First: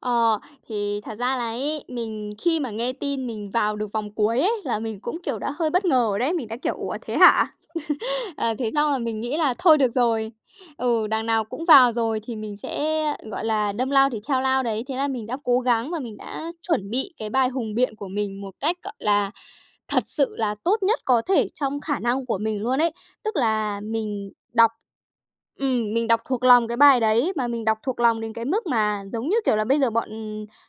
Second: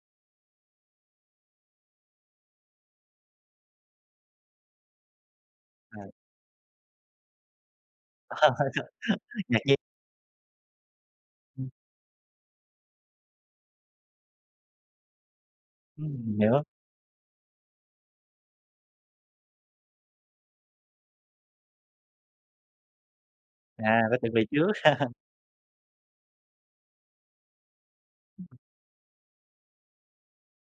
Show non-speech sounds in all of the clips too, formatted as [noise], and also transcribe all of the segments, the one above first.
Ờ, thì thật ra là ấy, mình khi mà nghe tin mình vào được vòng cuối ấy, là mình cũng, kiểu, đã hơi bất Ờ. ngờ đấy, mình đã kiểu "Ủa thế hả?" [laughs] Ờ, thế xong là mình nghĩ [laughs] là Ngạc nhiên. thôi được rồi, ừ, đằng nào cũng Ừm. vào rồi thì mình sẽ, gọi là, đâm lao thì theo lao đấy. Thế là mình đã cố gắng và mình Ừm, đã hiểu. chuẩn bị cái bài hùng biện của mình một cách, gọi là, thật sự là tốt nhất có thể trong khả năng của mình luôn ấy. Tức là À, có mình chuẩn bị đọc trước. [laughs] ừm, mình đọc thuộc lòng cái bài đấy, mà mình đọc thuộc lòng đến cái mức mà giống như, kiểu là, bây giờ bọn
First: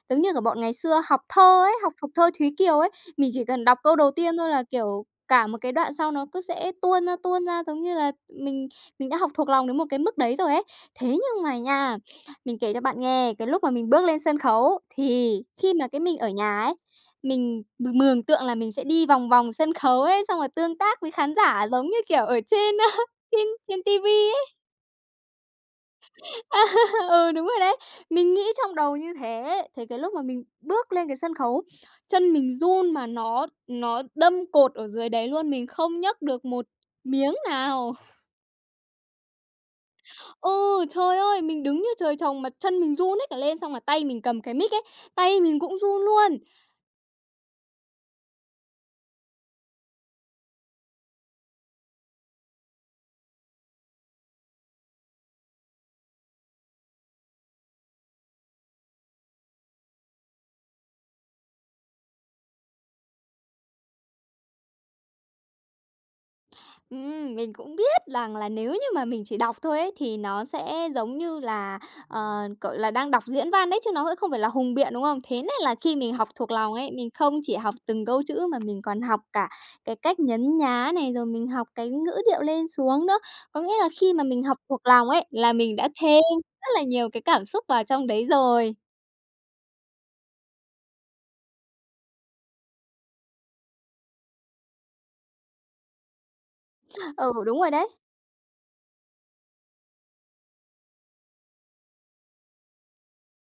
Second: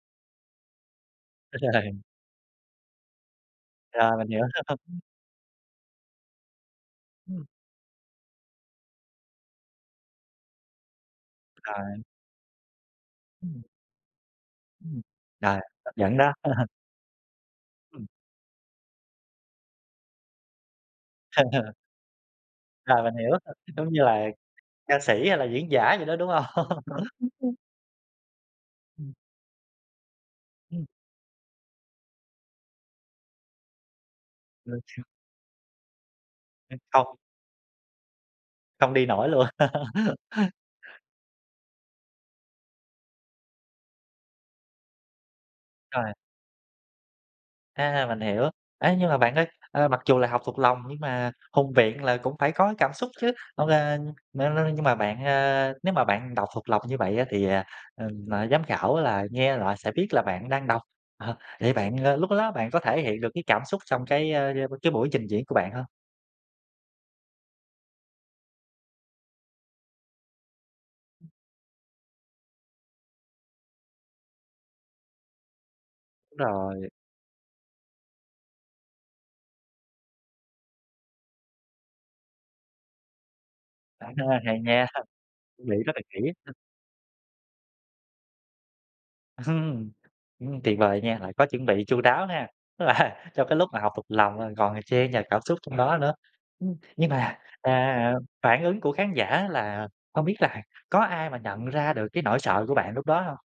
giống như kiểu bọn ngày xưa học thơ ấy học Ờ. thuộc thơ "Thúy Kiều" ấy. Mình chỉ cần đọc câu đầu Rồi, mình tiên hiểu! thôi là, [laughs] kiểu, cả một cái đoạn sau nó cứ sẽ tuôn ra, Ừm. tuôn ra giống như là mình mình đã học thuộc lòng đến một cái mức đấy rồi ấy. [sniffs] Thế nhưng mà nha, À. mình kể cho bạn nghe, cái Ừm. lúc mà mình bước lên sân khấu, Ừm, thì rồi, khi mà hấp cái dẫn mình ở đó. nhà [laughs] ấy, mình m Ừm. mường tượng là mình sẽ đi vòng vòng sân khấu ấy, xong rồi tương tác với khán giả [laughs] giống như, kiểu, ở trên Rồi, mình hiểu, trên [laughs] trên giống ti như vi là ấy! ca sĩ hay là diễn giả gì đó, đúng hông? [laughs] Ừ, đúng rồi đấy! Mình nghĩ trong đầu như Ừm. thế. Thế cái lúc mà mình Ừm. bước lên cái sân khấu, chân mình run mà nó nó đâm cột Nói ở ch dưới đấy luôn, mình không nhấc được một Ơ, không miếng nào! [chuckles] Không đi nổi luôn! [laughs] Ừ, trời ơi! Mình đứng như trời trồng mà chân mình run hết cả lên, xong là tay mình cầm cái mic ấy, tay mình cũng run Rồi. luôn. À, mình hiểu. Ấy, nhưng mà bạn ơi, ơ, mặc dù là học thuộc lòng nhưng mà hùng biện là cũng phải có cảm xúc chứ? Hông lên le le nhưng mà bạn a, nếu mà bạn đọc thuộc lòng như vậy á, thì, ừm, là giám khảo là nghe lại sẽ biết là bạn đang đọc, ờ, vậy bạn, ơ, lúc đó bạn có thể hiện được cái cảm xúc trong cái cái buổi trình diễn của bạn hông? Ừm, mình cũng biết rằng là nếu như mà mình chỉ đọc thôi ấy, thì nó sẽ giống như là, ờ, gọi là, đang đọc diễn văn đấy chứ nó cũng không phải là hùng biện, đúng không? Thế nên là khi mình học Đúng thuộc lòng rồi. ấy, mình không chỉ học từng câu chữ mà mình còn học cả cái cách nhấn nhá này, rồi mình học cái ngữ điệu lên xuống nữa. Có nghĩa là À, khi mà mình học hay thuộc nha! lòng ấy, là Suy mình nghĩ đã rất là kỹ thêm á. [laughs] rất là nhiều cái cảm xúc vào trong đấy rồi! [chuckles] Ừm, tuyệt vời nha! Lại có chuẩn bị chu đáo nữa ha. Tức là trong cái lúc mà học thuộc lòng còn chen nhào cảm xúc trong đó nữa. Ừm, nhưng Ừ, mà, đúng rồi đấy. à, phản ứng của khán giả là không biết là có ai mà nhận ra được cái nỗi sợ của bạn lúc đó hông?